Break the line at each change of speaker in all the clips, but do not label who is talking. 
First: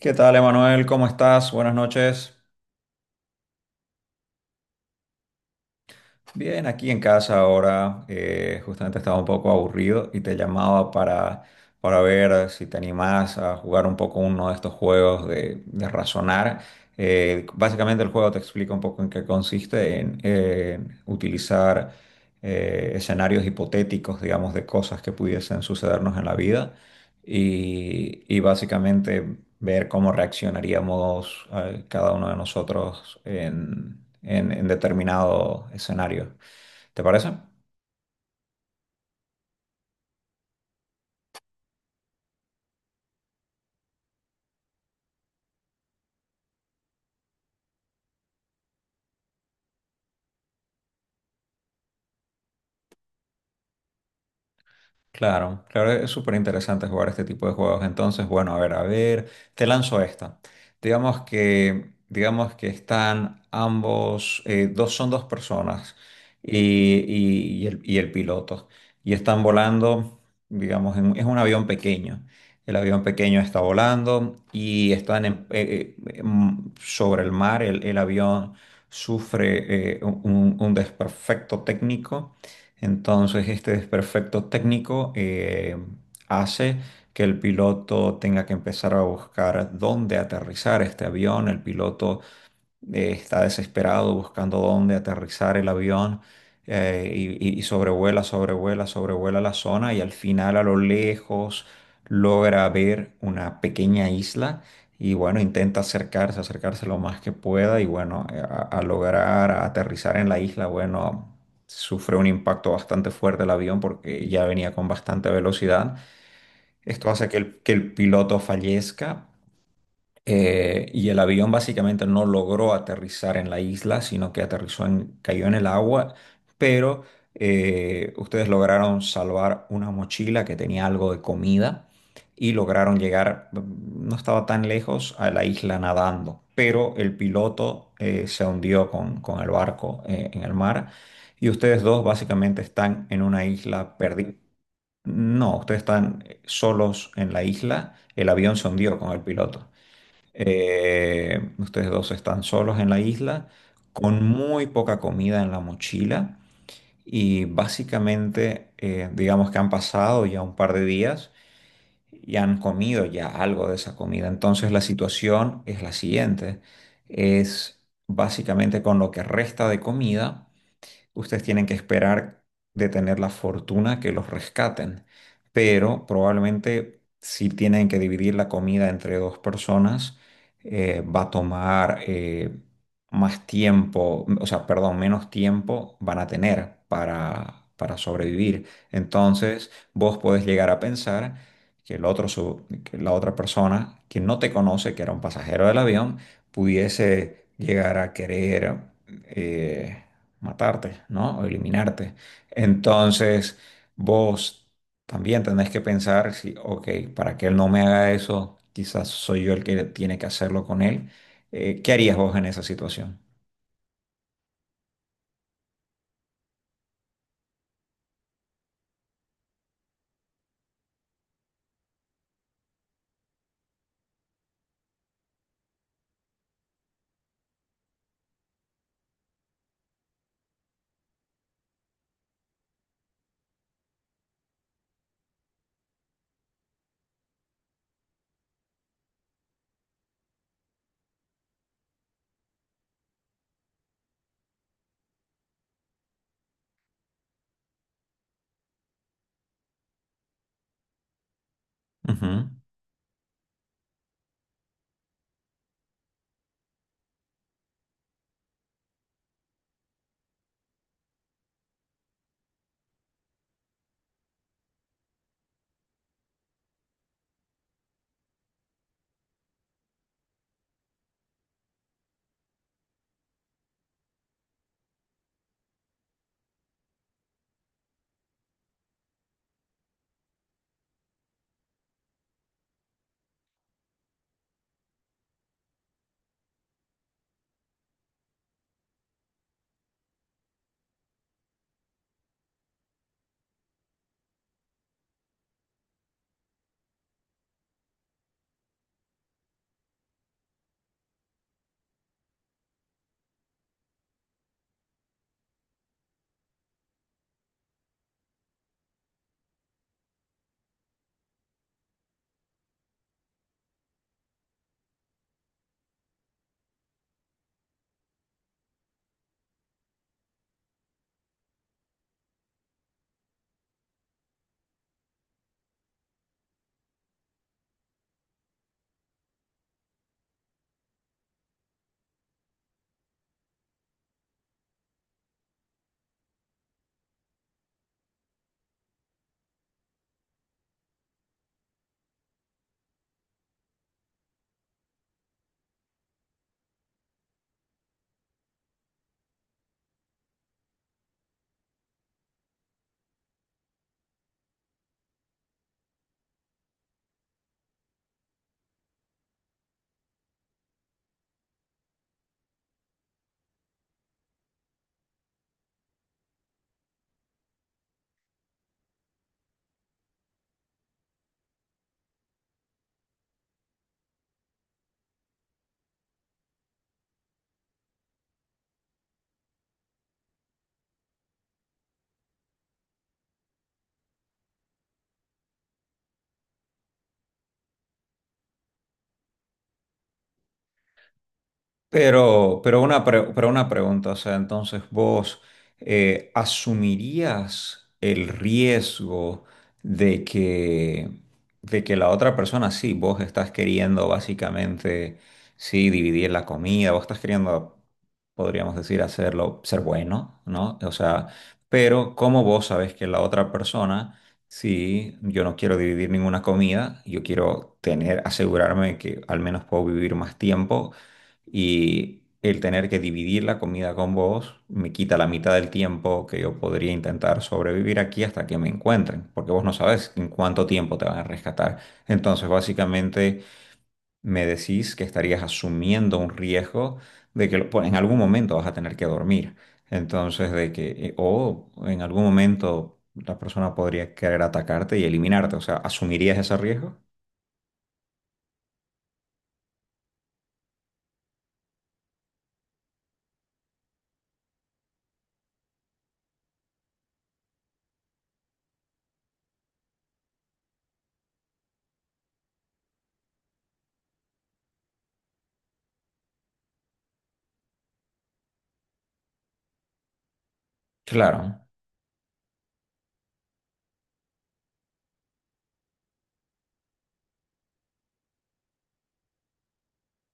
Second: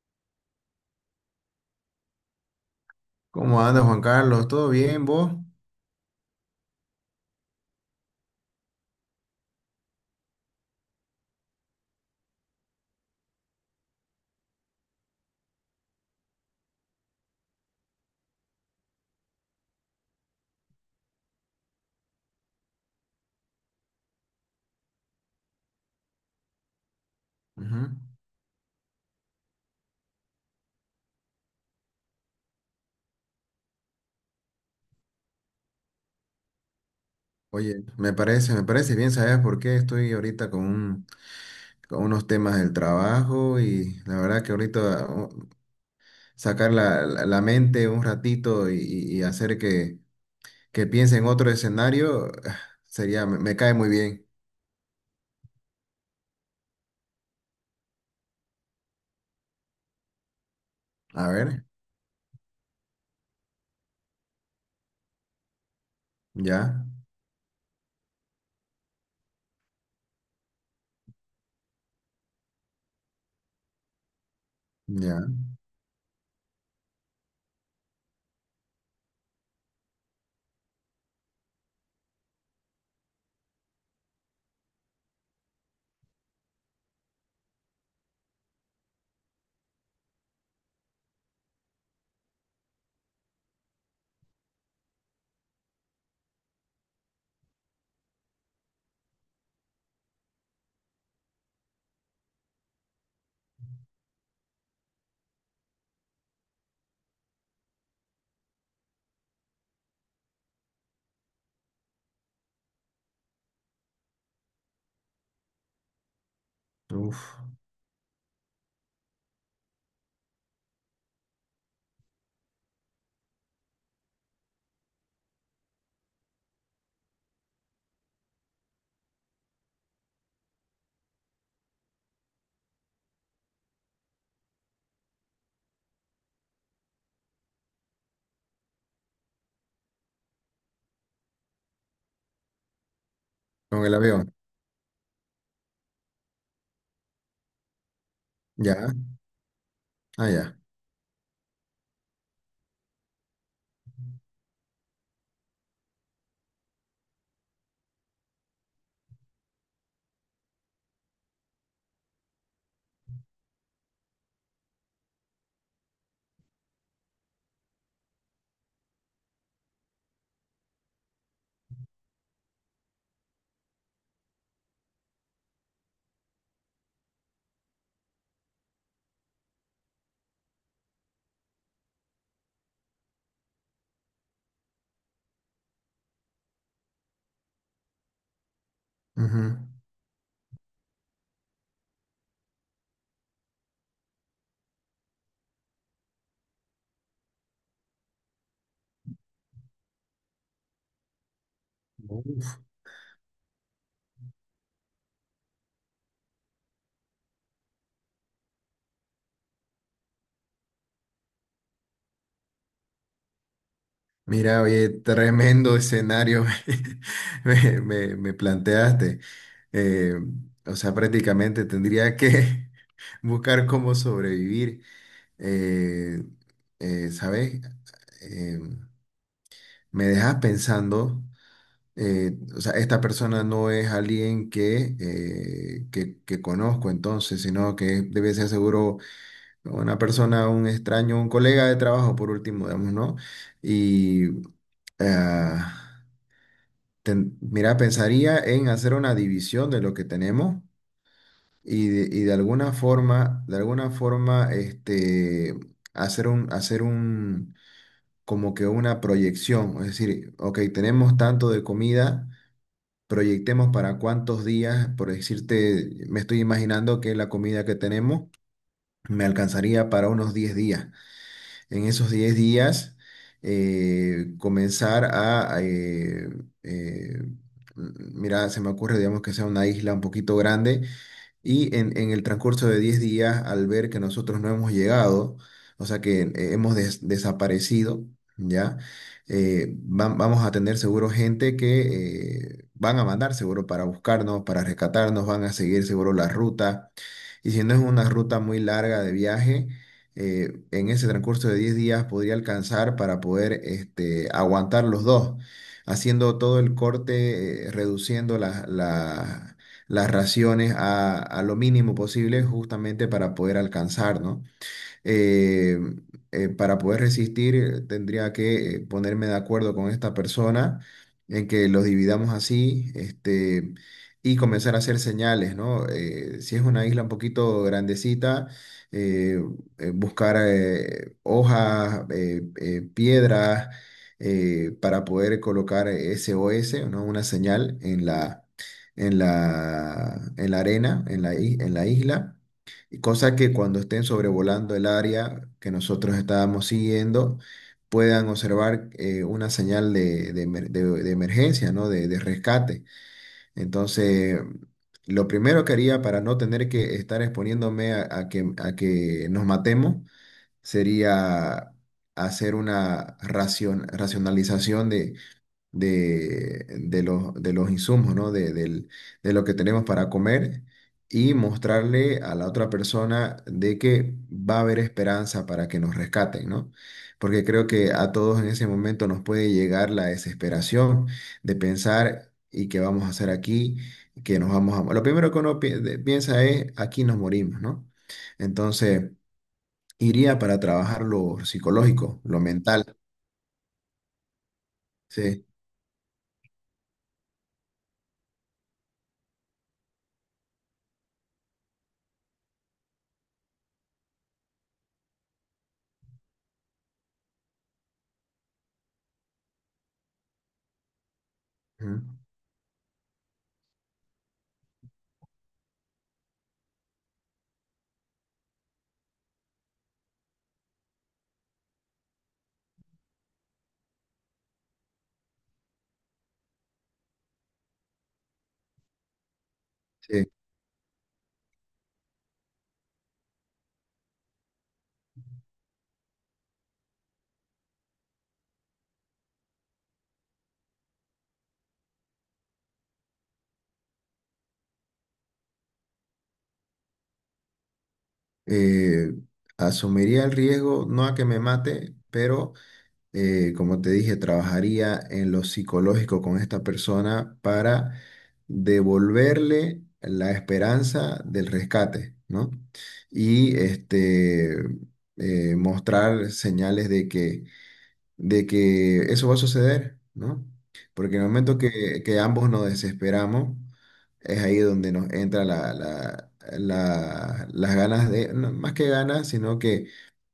¿Qué tal, Emanuel? ¿Cómo estás? Buenas noches.
¿Cómo andas, Juan Carlos? ¿Todo bien, vos?
Bien, aquí en casa ahora. Justamente estaba un poco aburrido y te llamaba para ver si te animás a jugar un poco uno de estos juegos de razonar. Básicamente el juego te explica un poco en qué consiste en utilizar escenarios hipotéticos, digamos, de cosas que pudiesen sucedernos en la vida
Ujú.
y básicamente ver cómo reaccionaríamos cada uno de nosotros en determinado escenario. ¿Te parece?
Oye, me parece bien, ¿sabes por qué? Estoy ahorita con unos temas del trabajo y la verdad que ahorita sacar la mente un ratito y hacer que piense en otro escenario, sería, me cae muy bien.
Claro, claro, es súper interesante jugar este tipo de juegos. Entonces, bueno, a ver, te lanzo esta. Digamos
A ver,
que, digamos que están ambos, dos son dos personas
ya,
y, y el piloto. Y están volando, digamos, es un avión pequeño. El avión pequeño está volando y están
ya,
sobre el mar. El avión sufre un desperfecto técnico. Entonces, este desperfecto técnico hace que el piloto tenga que empezar a buscar dónde aterrizar este avión. El piloto está desesperado buscando dónde aterrizar el avión, y sobrevuela, sobrevuela, sobrevuela la zona y al final a lo lejos logra ver una pequeña isla y bueno, intenta acercarse lo más que pueda y bueno, a lograr aterrizar en la isla. Bueno, sufre un impacto bastante fuerte el avión porque ya venía con bastante velocidad. Esto
uf,
hace que el piloto fallezca, y el avión básicamente no logró aterrizar en la isla, sino que cayó en el agua, pero ustedes lograron salvar una mochila que tenía algo de comida y lograron llegar, no estaba tan lejos, a la isla nadando, pero el piloto se hundió con el barco en el mar y ustedes dos básicamente están en una
con el
isla perdida.
avión,
No, ustedes están solos en la isla, el avión se
ya,
hundió con el piloto.
ah, ya.
Ustedes dos están solos en la isla, con muy poca comida en la mochila y básicamente, digamos que han pasado ya un par de días y han comido ya algo de esa comida. Entonces la situación es la siguiente, es básicamente: con lo que resta de comida ustedes tienen que esperar de tener la fortuna que los rescaten. Pero probablemente si tienen que dividir la comida entre dos personas, va a tomar más tiempo, o sea, perdón, menos tiempo van a tener para sobrevivir.
Ujú.
Entonces, vos podés llegar a pensar que que la otra persona que no te conoce, que era un pasajero del avión, pudiese llegar a querer eh, matarte, ¿no? O eliminarte.
Uf.
Entonces, vos también tenés que pensar si, ok, para que él no me haga eso, quizás soy yo el que tiene que hacerlo con él. ¿Qué harías vos en esa situación?
Mira, oye, tremendo escenario me planteaste. Eh, o sea, prácticamente tendría que buscar cómo sobrevivir. Eh, ¿Sabes? Eh, Me dejas pensando, o sea, esta persona no es alguien que, que conozco entonces, sino que debe ser seguro una persona, un extraño, un colega de trabajo, por último, digamos, ¿no? Y... Ah, mira, pensaría en hacer una división de lo que tenemos y
Ujú.
de alguna forma, este, hacer un, como que una proyección. Es decir, ok, tenemos tanto de comida, proyectemos para cuántos días, por decirte, me estoy imaginando que la comida que tenemos me alcanzaría para unos 10 días. En esos 10 días comenzar a, eh, mira, se me ocurre, digamos, que sea una isla un poquito grande y en el transcurso de 10 días, al ver que nosotros no hemos llegado, o sea, que hemos desaparecido, ¿ya? Vamos a tener seguro gente que van a mandar seguro para buscarnos, para rescatarnos, van a seguir seguro la ruta. Y si no es una ruta muy larga de viaje, en ese transcurso de 10 días podría alcanzar para poder este, aguantar los dos, haciendo todo el corte, reduciendo las raciones a lo mínimo posible justamente para poder alcanzar, ¿no? eh, para poder resistir, tendría que ponerme de acuerdo con esta persona en que los dividamos así, este, y comenzar a hacer señales, ¿no? Si es una isla un poquito grandecita, eh, buscar hojas, piedras, para poder colocar SOS, ¿no? Una señal en en la arena, en en la isla y cosa que cuando estén sobrevolando el área que nosotros estábamos siguiendo, puedan observar una señal de de emergencia, ¿no? De rescate. Entonces, lo primero que haría para no tener que estar exponiéndome a que nos matemos sería hacer una racionalización de los insumos, ¿no? De lo que tenemos para comer y mostrarle a la otra persona de que va a haber esperanza para que nos rescaten, ¿no? Porque creo que a todos en ese momento nos puede llegar la desesperación de pensar, ¿y qué vamos a hacer aquí? Que nos vamos a... Lo primero que uno piensa es, aquí nos morimos, ¿no? Entonces, iría para trabajar lo psicológico, lo mental.
Pero una pregunta, o sea, entonces vos
Sí.
asumirías el riesgo de que, de que la otra persona, sí, vos estás queriendo básicamente, sí, dividir la comida, vos estás queriendo, podríamos decir, hacerlo, ser bueno, ¿no? O sea,
Ujú.
pero como vos sabes que la otra persona, sí, yo no quiero dividir ninguna comida, yo quiero tener, asegurarme que al menos puedo vivir más tiempo? Y el tener que dividir la comida con vos me quita la mitad del tiempo que yo podría intentar sobrevivir aquí hasta que me encuentren, porque vos no sabes en
Sí.
cuánto tiempo te van a rescatar. Entonces, básicamente, me decís que estarías asumiendo un riesgo de que pues, en algún momento vas a tener que dormir. Entonces, o en algún momento la persona podría querer atacarte y eliminarte. O sea, ¿asumirías ese riesgo?
eh, asumiría el riesgo, no a que me mate, pero como te dije, trabajaría en lo psicológico con esta persona para devolverle la esperanza del rescate, ¿no? Y este, mostrar señales de que eso va a suceder, ¿no? Porque en el
Claro.
momento que ambos nos desesperamos, es ahí donde nos entra las ganas de, no, más que ganas, sino que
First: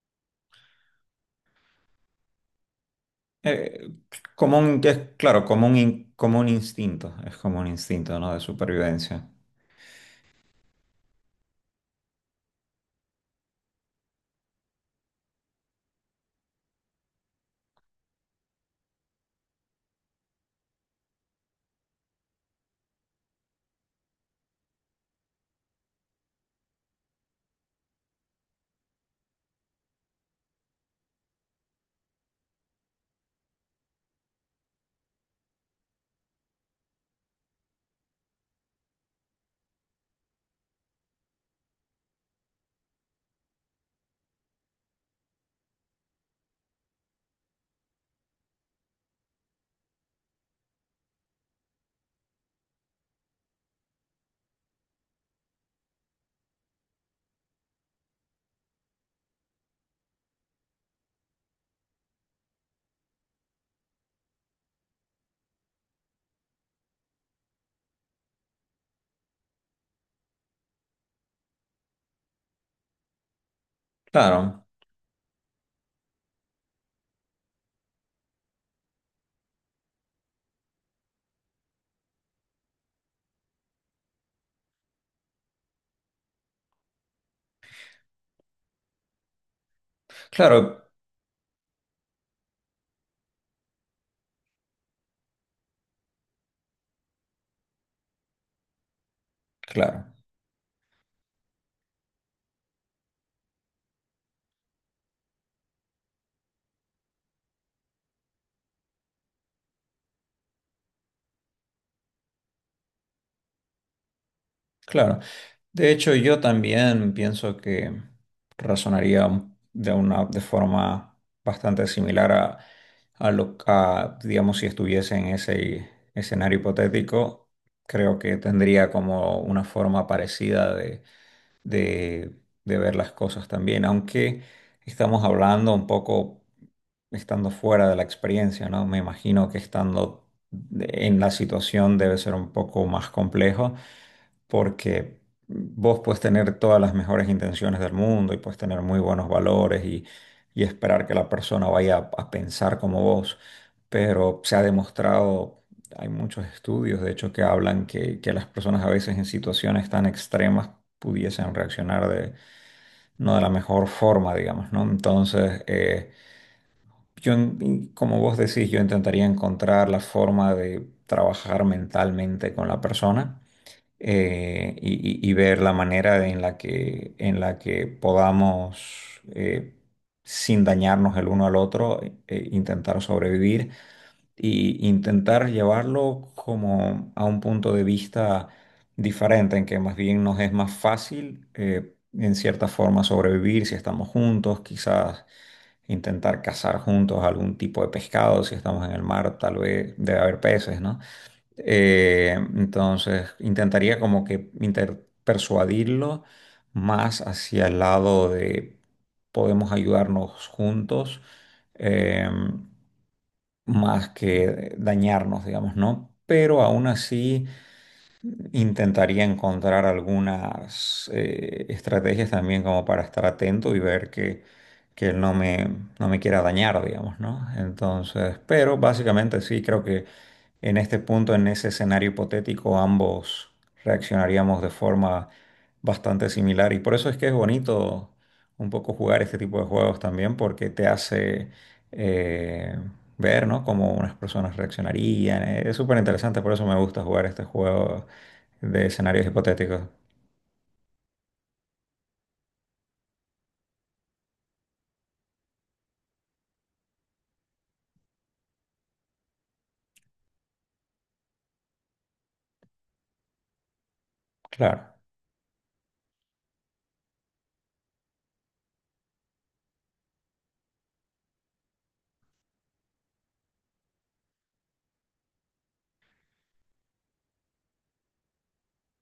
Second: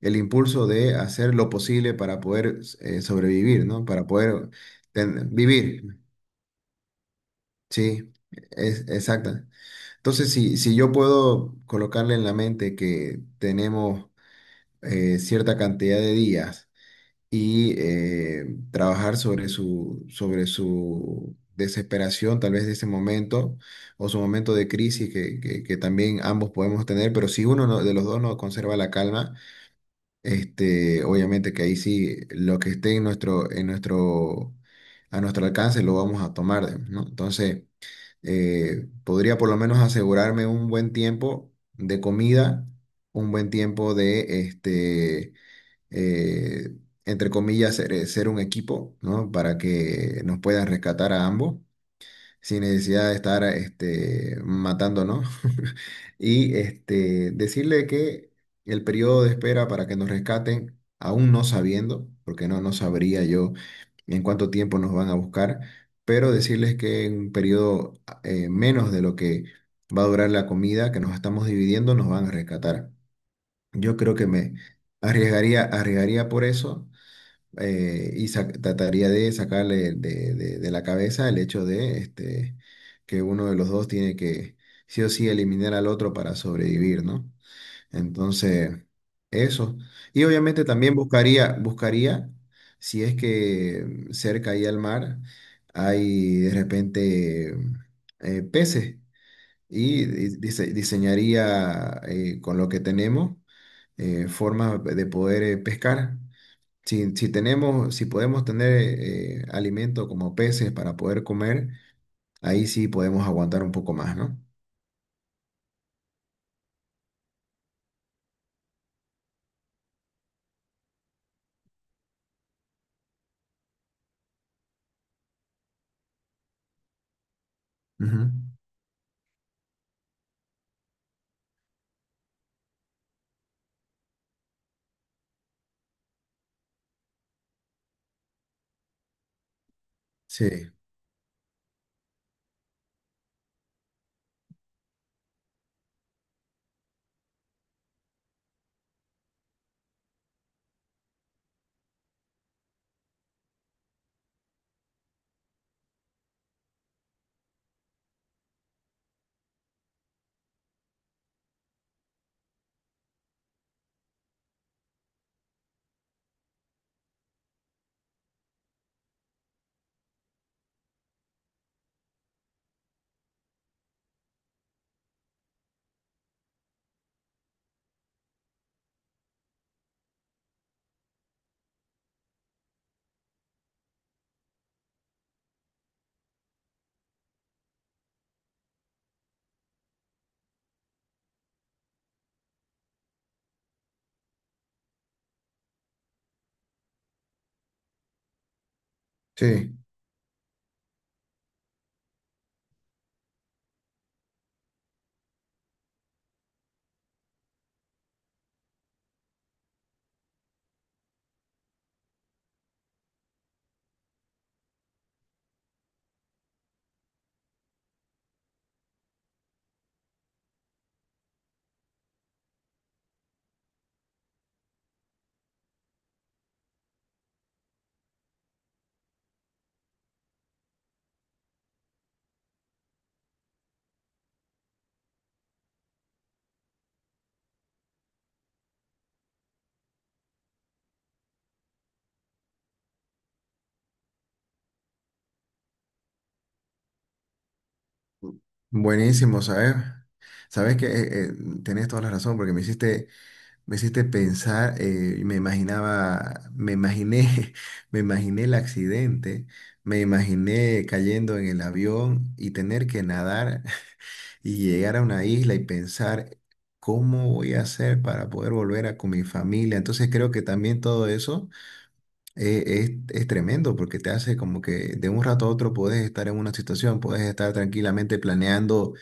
el impulso de hacer lo posible para poder sobrevivir, ¿no?
Eh,
Para poder
claro,
vivir,
como un instinto, es como un
¿sí?
instinto, ¿no? De
Es,
supervivencia.
exacta. Entonces, si yo puedo colocarle en la mente que tenemos cierta cantidad de días, y trabajar sobre su desesperación, tal vez de ese momento, o su momento de crisis que que también ambos podemos tener, pero si uno de los dos no conserva la calma, este, obviamente que ahí sí lo que esté en nuestro, a nuestro alcance lo vamos a tomar, ¿no? Entonces, podría por lo menos asegurarme un buen tiempo de comida, un buen tiempo de este eh, entre comillas, ser, ser un equipo, ¿no? Para que nos puedan rescatar a ambos sin necesidad de estar este, matándonos. Y este, decirle que el periodo de espera para que nos rescaten, aún no sabiendo, porque no sabría yo en cuánto tiempo nos van a buscar, pero decirles que en un periodo menos de lo que va a durar la comida que nos estamos dividiendo, nos van a rescatar. Yo creo que me
Claro,
arriesgaría por eso y trataría de sacarle de la cabeza el hecho de este, que uno de los dos tiene que sí o sí eliminar al otro para sobrevivir, ¿no? Entonces, eso. Y obviamente
claro,
también buscaría, si es que cerca ahí al mar hay de repente peces
claro,
y diseñaría con lo que tenemos formas de poder pescar. Si tenemos, si podemos tener alimento como peces para poder comer, ahí sí podemos aguantar un poco más, ¿no?
claro. De hecho, yo también pienso que razonaría de forma bastante similar a digamos, si estuviese en ese escenario hipotético, creo
Ujú.
que tendría como una forma parecida de, de ver las cosas también, aunque estamos hablando un poco Estando fuera de la experiencia, ¿no? Me imagino que estando
Sí,
en la situación debe ser un poco más complejo porque vos puedes tener todas las mejores intenciones del mundo y puedes tener muy buenos valores y esperar que la persona vaya a pensar como vos, pero se ha demostrado, hay muchos estudios de hecho que hablan que las personas a veces en situaciones tan extremas pudiesen reaccionar de no de la mejor forma, digamos, ¿no? Entonces, como vos decís, yo intentaría encontrar la forma de trabajar mentalmente con la persona eh, y, y ver la manera en en la que podamos, sin dañarnos el uno al otro, intentar sobrevivir y intentar llevarlo como a un punto de vista diferente, en que más bien nos es más fácil, en cierta forma, sobrevivir si estamos juntos, quizás intentar cazar juntos algún tipo de pescado, si estamos en el mar, tal
sí,
vez debe haber peces, ¿no? Entonces, intentaría como que persuadirlo más hacia el lado de podemos ayudarnos juntos, eh, más que dañarnos, digamos, ¿no? Pero aún así intentaría encontrar algunas estrategias también como para estar atento y ver que él no me, no me quiera dañar, digamos, ¿no? Entonces, pero básicamente sí, creo que en este punto, en ese escenario hipotético, ambos reaccionaríamos de forma bastante similar y por eso es que es bonito un poco jugar este tipo de juegos también porque te hace... eh, ver, ¿no? Cómo unas personas reaccionarían. Es súper interesante, por eso me gusta jugar este juego de escenarios
buenísimo, ¿sabes?
hipotéticos.
Sabes que tenés toda la razón porque me hiciste pensar, y me imaginé, me imaginé el accidente, me imaginé cayendo en el avión y tener que nadar y
Claro,
llegar a una isla y pensar cómo voy a hacer para poder volver a con mi familia. Entonces creo que también todo eso eh, es tremendo porque te hace como que de un rato a otro puedes estar en una situación, puedes estar tranquilamente planeando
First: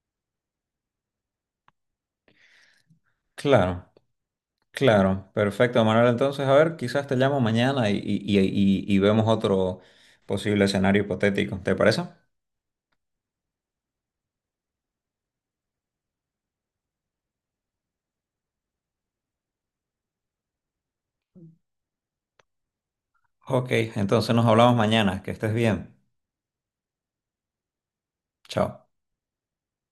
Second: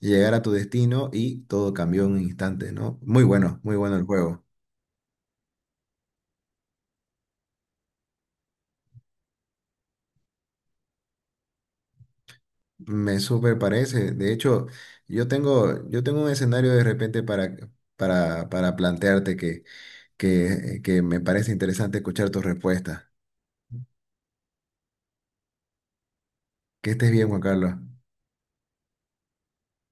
llegar a tu destino y todo cambió en un instante, ¿no? Muy bueno, muy
claro,
bueno el juego.
claro. Perfecto, Manuel. Entonces, a ver, quizás te llamo mañana y vemos otro posible escenario hipotético. ¿Te parece?
Me súper parece. De hecho, yo tengo un escenario de repente para plantearte que me parece interesante escuchar tu respuesta.
Ok, entonces nos hablamos mañana. Que estés bien.
Que estés bien, Juan Carlos.
Chao.